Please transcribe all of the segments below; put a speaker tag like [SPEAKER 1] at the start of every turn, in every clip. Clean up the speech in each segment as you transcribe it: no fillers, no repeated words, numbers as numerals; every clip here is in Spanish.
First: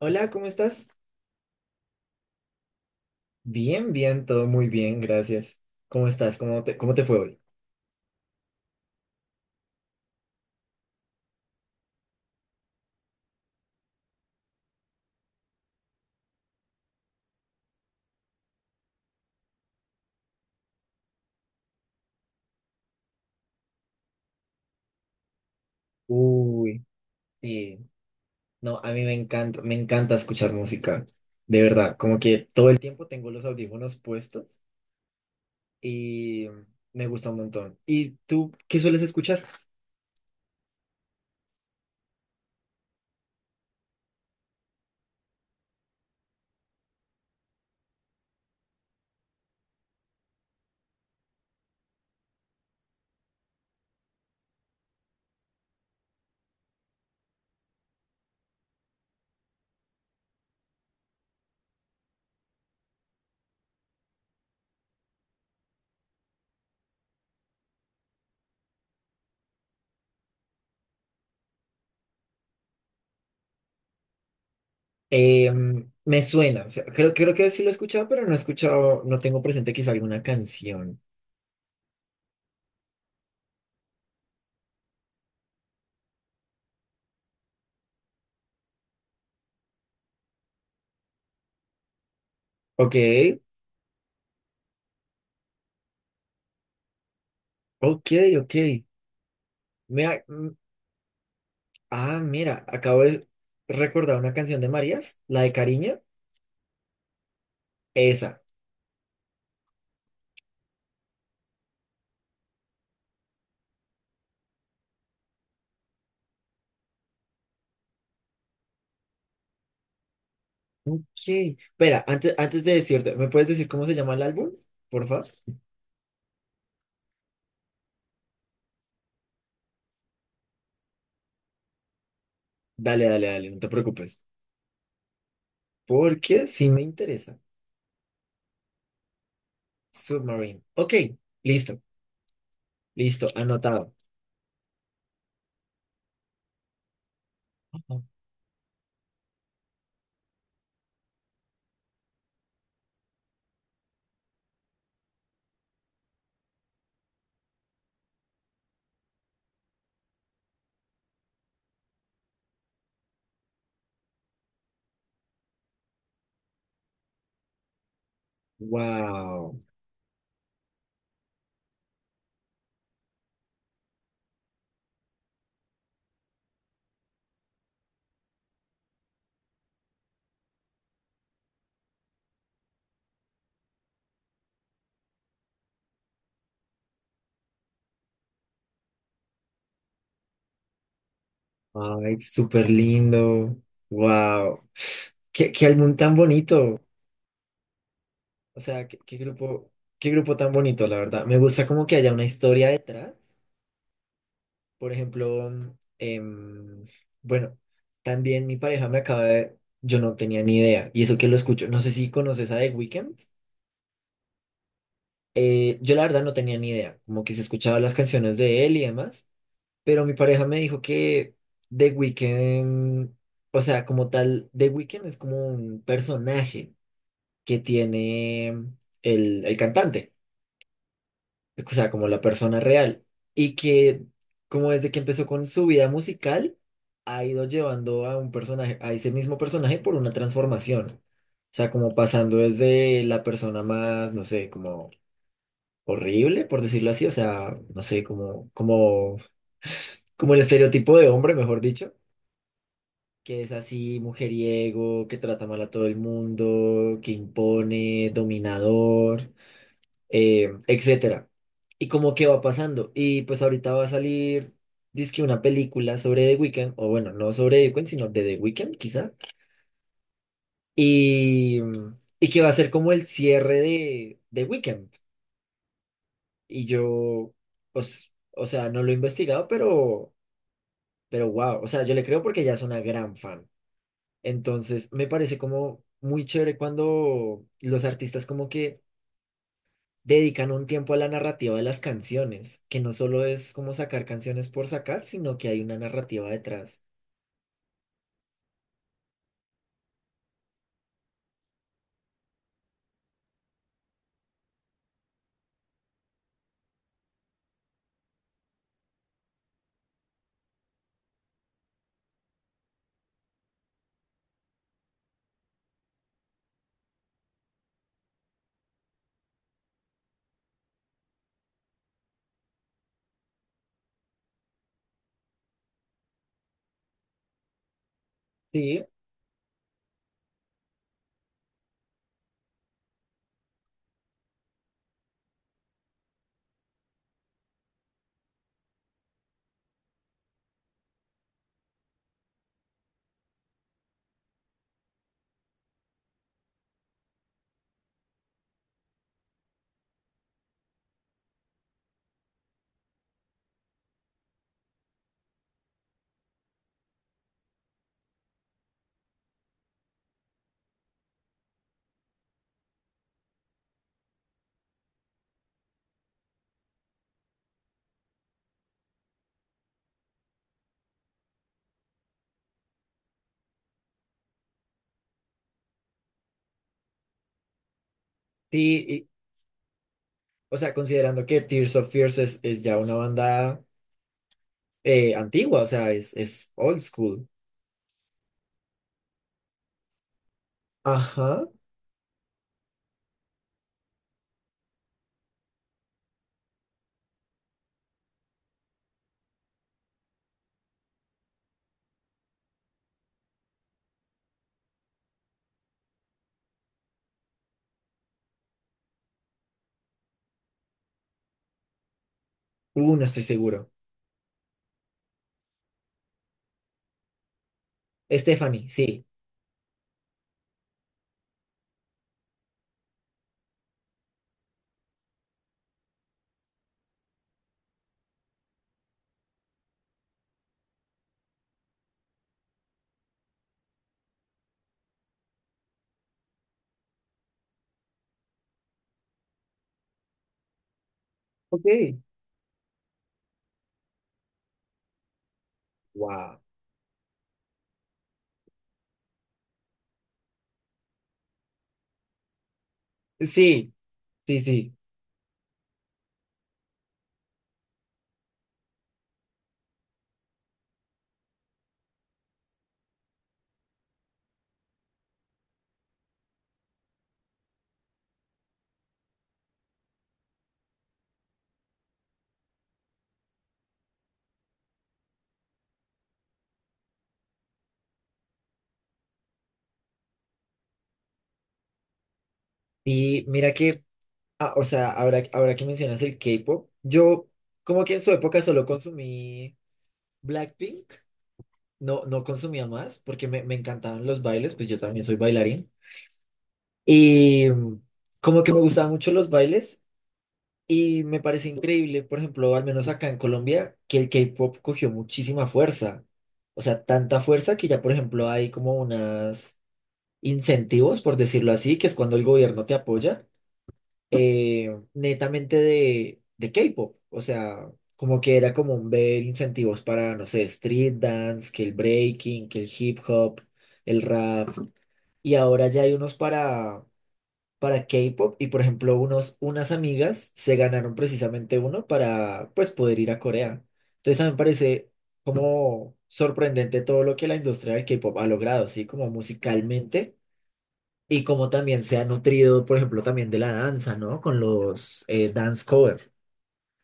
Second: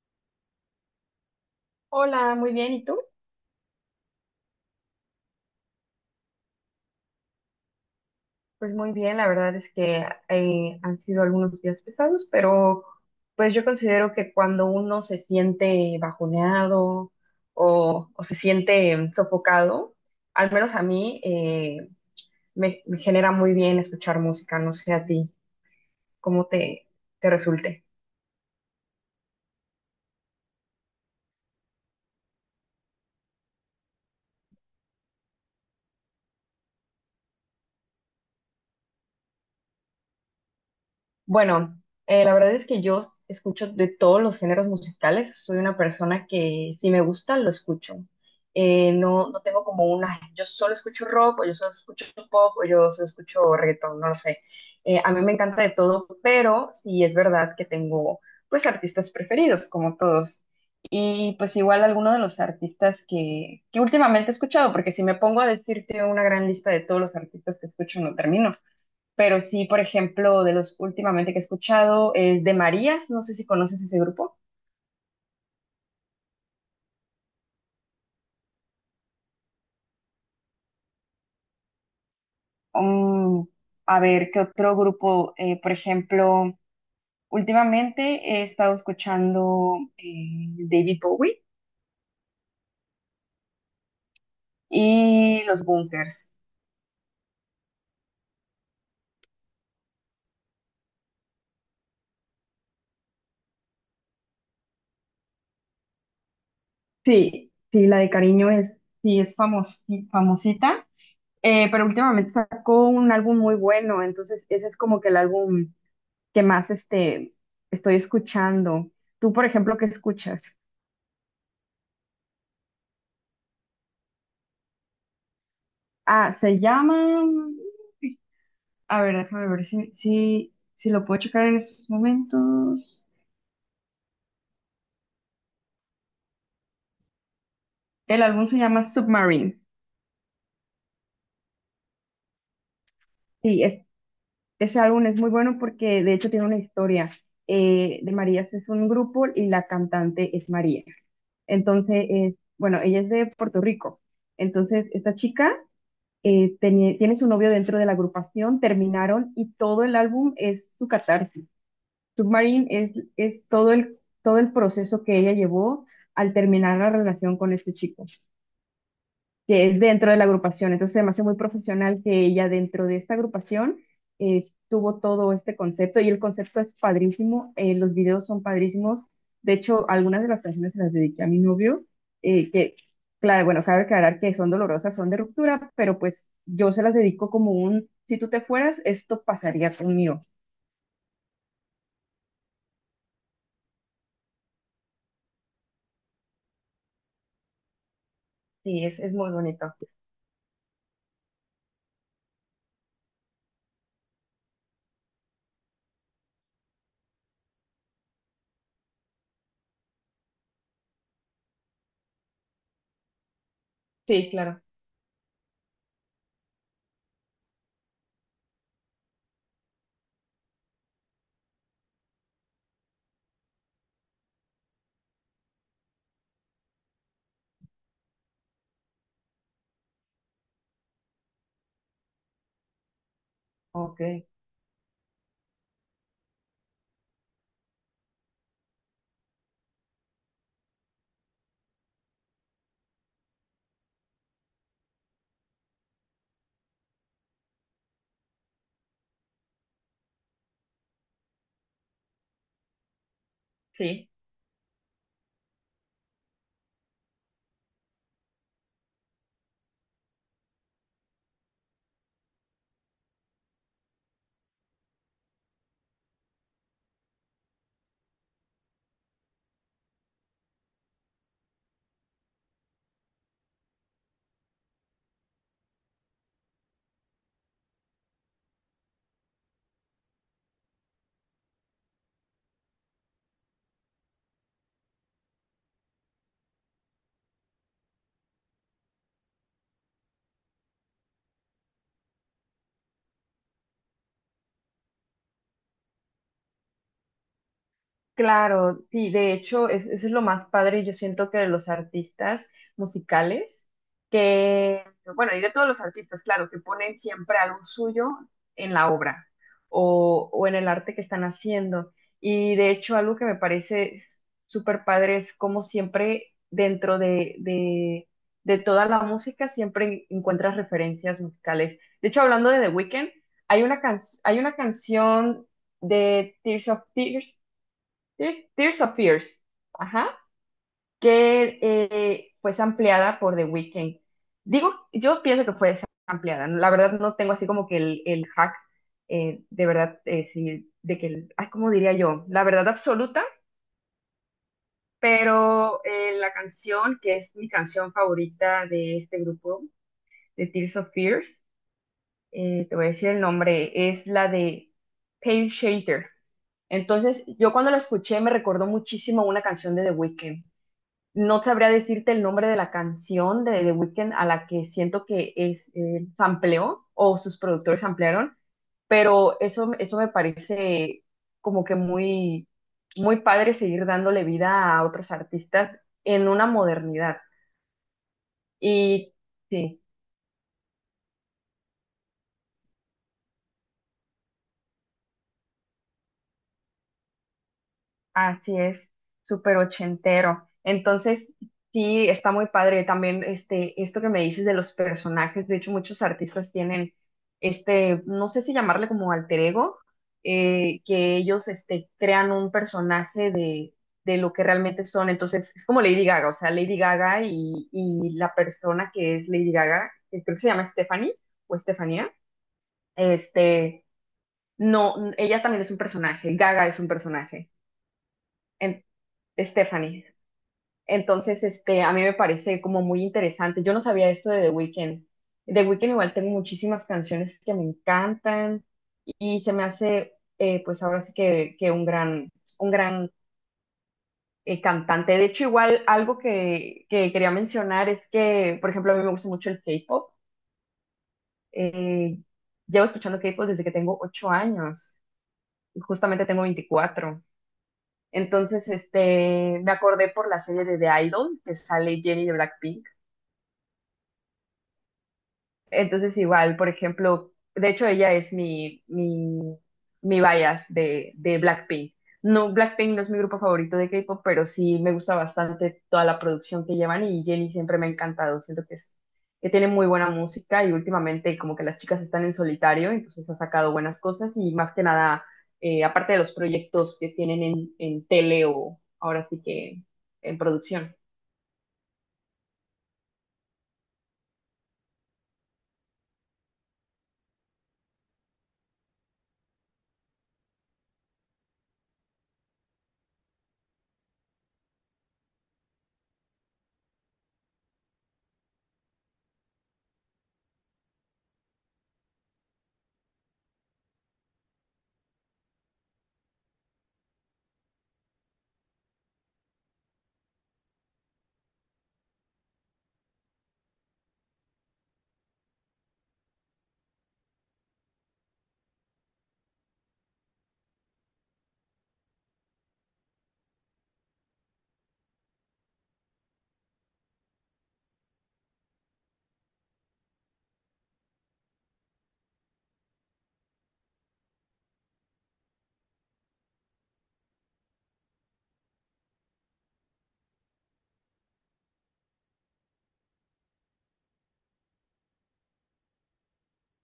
[SPEAKER 1] Hola, ¿cómo estás?
[SPEAKER 2] Hola, muy bien. ¿Y tú?
[SPEAKER 1] Bien, bien, todo muy bien, gracias. ¿Cómo estás? ¿Cómo te fue hoy?
[SPEAKER 2] Pues muy bien, la verdad es que han sido algunos días pesados, pero pues yo considero que cuando uno se siente bajoneado o se siente sofocado, al menos a mí, me genera muy bien escuchar música. No sé a ti cómo
[SPEAKER 1] Uy,
[SPEAKER 2] te
[SPEAKER 1] sí.
[SPEAKER 2] resulte.
[SPEAKER 1] No, a mí me encanta escuchar música. De verdad, como que todo el tiempo tengo los audífonos puestos y me gusta un montón. ¿Y tú qué sueles escuchar?
[SPEAKER 2] Bueno, la verdad es que yo escucho de todos los géneros musicales. Soy una persona que si me gusta, lo escucho. No tengo como una, yo solo escucho rock, o yo solo escucho pop, o yo solo escucho reggaetón, no lo sé. A mí me encanta de todo, pero sí es verdad que tengo pues artistas preferidos, como todos. Y pues igual alguno de los artistas que últimamente he escuchado, porque si me pongo a decirte una gran lista de todos los artistas que escucho, no termino. Pero sí, por ejemplo, de los últimamente que he escuchado es de Marías, no sé si conoces ese grupo.
[SPEAKER 1] Eh, Me suena, o sea, creo que sí lo he escuchado, pero no he escuchado, no tengo presente quizá alguna canción.
[SPEAKER 2] Mm, a ver, ¿qué otro grupo? Por ejemplo, últimamente he estado escuchando David Bowie
[SPEAKER 1] Ok,
[SPEAKER 2] y Los Bunkers.
[SPEAKER 1] ok, ok. Mira, ah, mira, acabo de recordar una canción de Marías, la de Cariño,
[SPEAKER 2] Sí, sí, la de
[SPEAKER 1] esa.
[SPEAKER 2] Cariño es, sí, es famosita, pero últimamente sacó un álbum muy bueno, entonces ese es como que el álbum que más estoy escuchando. ¿Tú, por ejemplo, qué escuchas?
[SPEAKER 1] Ok. Espera, antes de decirte, ¿me puedes decir cómo se llama el álbum? Por favor.
[SPEAKER 2] Ah, se llama... A ver, déjame ver si lo puedo checar en estos momentos.
[SPEAKER 1] Dale, dale, dale, no te preocupes. Porque sí me interesa.
[SPEAKER 2] El álbum se llama Submarine.
[SPEAKER 1] Submarine. Ok, listo, listo,
[SPEAKER 2] Sí, es-
[SPEAKER 1] anotado.
[SPEAKER 2] Ese álbum es muy bueno porque de hecho tiene una historia. De Marías es un grupo y la cantante es María. Entonces, bueno, ella es de Puerto Rico. Entonces, esta chica, tiene su novio dentro de la agrupación, terminaron y todo el álbum es su catarsis. Submarine es todo todo el proceso que ella llevó al terminar la relación con este chico,
[SPEAKER 1] Wow.
[SPEAKER 2] que es dentro de la agrupación. Entonces, se me hace muy profesional que ella dentro de esta agrupación tuvo todo este concepto, y el concepto es padrísimo, los videos son padrísimos. De hecho, algunas de las canciones se las dediqué a mi novio, eh, que, claro, bueno, cabe aclarar que son dolorosas, son de ruptura, pero pues yo se las dedico como un, si tú te fueras, esto pasaría conmigo.
[SPEAKER 1] Ay, súper lindo. Wow. Qué álbum tan bonito. O
[SPEAKER 2] Sí,
[SPEAKER 1] sea, qué,
[SPEAKER 2] es
[SPEAKER 1] qué
[SPEAKER 2] muy
[SPEAKER 1] grupo,
[SPEAKER 2] bonito.
[SPEAKER 1] qué grupo tan bonito, la verdad. Me gusta como que haya una historia detrás. Por ejemplo, em, bueno, también mi pareja me acaba de... Yo no tenía ni idea, y eso que lo escucho, no sé si conoces a The Weeknd.
[SPEAKER 2] Sí, claro.
[SPEAKER 1] Yo la verdad no tenía ni idea, como que se escuchaba las canciones de él y demás, pero mi pareja me dijo que The Weeknd, o sea, como tal, The Weeknd es como un personaje que tiene el cantante, o sea, como la persona real, y que
[SPEAKER 2] Ok.
[SPEAKER 1] como desde que empezó con su vida musical, ha ido llevando a un personaje, a ese mismo personaje por una transformación. O sea, como pasando desde la persona más, no sé, como horrible, por decirlo así, o sea, no sé, como el estereotipo de hombre, mejor dicho, que es así,
[SPEAKER 2] Sí.
[SPEAKER 1] mujeriego, que trata mal a todo el mundo, que impone, dominador, etcétera. Y como que va pasando. Y pues ahorita va a salir, dizque una película sobre The Weeknd, o bueno, no sobre The Weeknd, sino de The Weeknd, quizá. Y, y que va a ser como el cierre de The Weeknd. Y yo, o sea, no lo he investigado, pero wow, o sea, yo le creo porque ella es una gran fan. Entonces, me parece como muy chévere cuando los artistas como que dedican un tiempo a la narrativa de las canciones, que no solo es como sacar canciones por sacar, sino que hay una narrativa detrás.
[SPEAKER 2] Claro, sí, de hecho, eso es lo más padre. Yo siento que de los artistas musicales, que, bueno, y de todos los artistas, claro, que ponen siempre algo suyo en la obra o en el arte que están haciendo. Y de hecho, algo que me parece súper padre es como siempre dentro de toda la música, siempre encuentras referencias musicales. De hecho, hablando de The Weeknd, hay una, hay una canción de Tears, Tears
[SPEAKER 1] Sí,
[SPEAKER 2] of Fears, ajá, que pues ampliada por The Weeknd. Digo, yo pienso que fue ampliada, ¿no? La verdad no tengo así como que el hack, de verdad, sí, de que, el- ay, ¿cómo diría yo? La verdad absoluta, pero la canción, que es mi canción favorita de este grupo, de Tears of Fears, te voy a decir el nombre, es la de Pale Shader. Entonces, yo cuando la escuché me recordó muchísimo a una canción de The Weeknd. No sabría decirte el nombre de la canción de The Weeknd a la que siento que es, sampleó o sus productores ampliaron, pero eso me parece como que muy, muy padre seguir dándole vida a otros artistas en una modernidad.
[SPEAKER 1] sí, y-
[SPEAKER 2] Y sí.
[SPEAKER 1] o sea, considerando que Tears of Fears es ya una banda antigua, o sea, es old school.
[SPEAKER 2] Así es, súper ochentero. Entonces,
[SPEAKER 1] Ajá,
[SPEAKER 2] sí, está muy padre también esto que me dices de los personajes. De hecho, muchos artistas tienen no sé si llamarle como alter ego, que ellos crean un personaje de lo que realmente son. Entonces, es como Lady Gaga. O sea, Lady Gaga y la persona que es Lady Gaga, que creo que se llama Stephanie o Estefanía,
[SPEAKER 1] no estoy seguro.
[SPEAKER 2] este, no, ella también es un personaje, Gaga es un personaje.
[SPEAKER 1] Stephanie,
[SPEAKER 2] En-
[SPEAKER 1] sí.
[SPEAKER 2] Stephanie. Entonces, a mí me parece como muy interesante. Yo no sabía esto de The Weeknd. The Weeknd igual tengo muchísimas canciones que me encantan y se me hace, pues ahora sí que un gran, un gran, cantante. De hecho, igual algo que quería mencionar es que, por ejemplo, a mí me gusta mucho el K-pop.
[SPEAKER 1] Ok.
[SPEAKER 2] Eh, Llevo escuchando K-pop desde que tengo 8 años. Justamente
[SPEAKER 1] Wow.
[SPEAKER 2] tengo 24. Entonces, me acordé por la serie de The Idol, que sale Jennie de Blackpink.
[SPEAKER 1] Sí, sí, sí.
[SPEAKER 2] Entonces, igual, por ejemplo, de hecho, ella es mi bias de Blackpink. No, Blackpink no es mi grupo favorito de K-pop, pero sí me gusta bastante toda la producción que llevan, y Jennie siempre me ha encantado. Siento que que tiene muy buena música, y últimamente como que las chicas están en solitario, entonces ha sacado buenas cosas. Y más que nada, aparte de los proyectos que tienen en tele o ahora sí que en producción.
[SPEAKER 1] Y mira que, ah, o sea, ahora que mencionas el K-pop, yo como que en su época solo consumí Blackpink. No, no consumía más porque me encantaban los bailes, pues yo también soy bailarín. Y como que me gustaban mucho los bailes y me parece increíble, por ejemplo, al menos acá en Colombia, que el K-pop cogió muchísima fuerza. O sea, tanta fuerza que ya, por ejemplo, hay como unas incentivos, por decirlo así, que es cuando el gobierno te apoya netamente de K-pop. O sea, como que era común ver incentivos para, no sé, street dance, que el breaking, que el hip hop, el rap. Y ahora ya hay unos para K-pop. Y por ejemplo, unos, unas amigas se ganaron precisamente uno para, pues, poder ir a Corea. Entonces, a mí me parece como sorprendente todo lo que la industria del K-pop ha logrado, ¿sí? Como musicalmente. Y como también se ha nutrido, por ejemplo, también de la danza, ¿no? Con los dance cover.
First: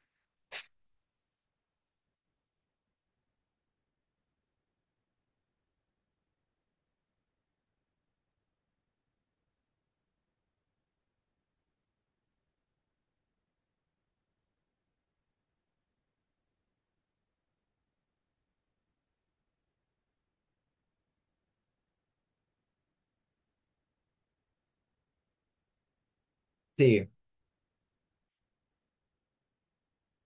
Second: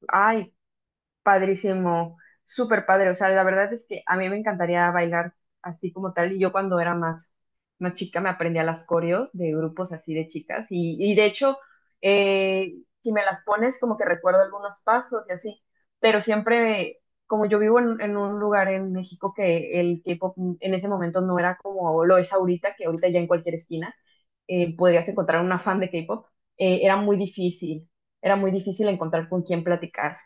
[SPEAKER 2] Ay, padrísimo, súper padre. O sea, la verdad es que a mí me encantaría bailar así como tal. Y yo cuando era más chica me aprendía las coreos de grupos así de chicas. Y de hecho, eh, si me las pones, como que recuerdo algunos pasos y así. Pero siempre, como yo vivo en un lugar en México, que el K-pop en ese momento no era como lo es ahorita, que ahorita ya en cualquier esquina, podrías encontrar una fan de K-pop, era
[SPEAKER 1] Sí,
[SPEAKER 2] muy difícil. Era muy difícil encontrar con quién platicar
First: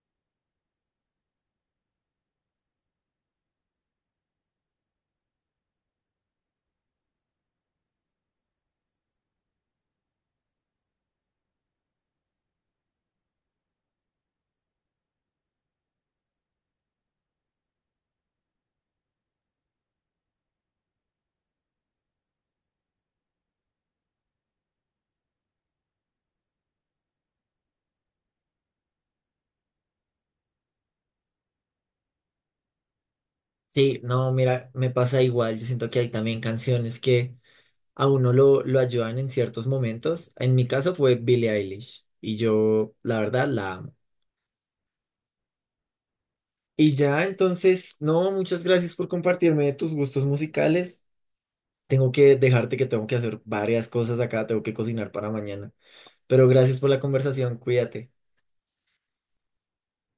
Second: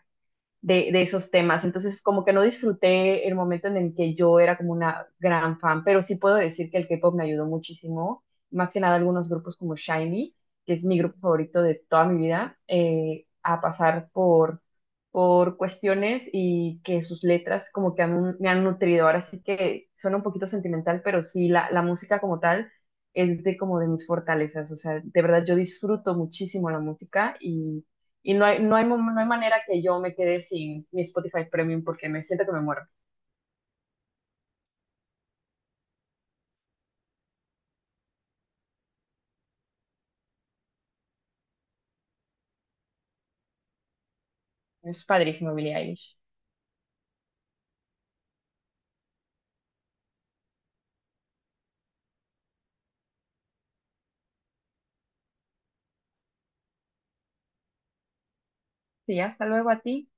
[SPEAKER 2] de esos temas. Entonces, como que no disfruté el momento en el que yo era como una gran fan, pero sí puedo decir que el K-pop me ayudó muchísimo, más que nada algunos grupos como Shinee, que es mi grupo favorito de toda mi vida, a pasar por cuestiones, y que sus letras como que me han nutrido. Ahora sí que suena un poquito sentimental, pero sí, la música como tal es de como de mis fortalezas. O sea, de verdad yo disfruto muchísimo la música, y no hay, no hay, no hay manera que yo me quede sin mi Spotify Premium, porque me siento que me muero.
[SPEAKER 1] sí, no, mira, me pasa igual. Yo siento que hay también canciones que a uno lo ayudan en ciertos momentos. En mi caso fue Billie Eilish y yo, la verdad, la amo.
[SPEAKER 2] Es padrísimo, Billie Eilish.
[SPEAKER 1] Y ya, entonces, no, muchas gracias por compartirme tus gustos musicales. Tengo que dejarte que tengo que hacer varias cosas acá, tengo que cocinar para mañana. Pero gracias por la conversación, cuídate.
[SPEAKER 2] Sí, hasta luego a ti.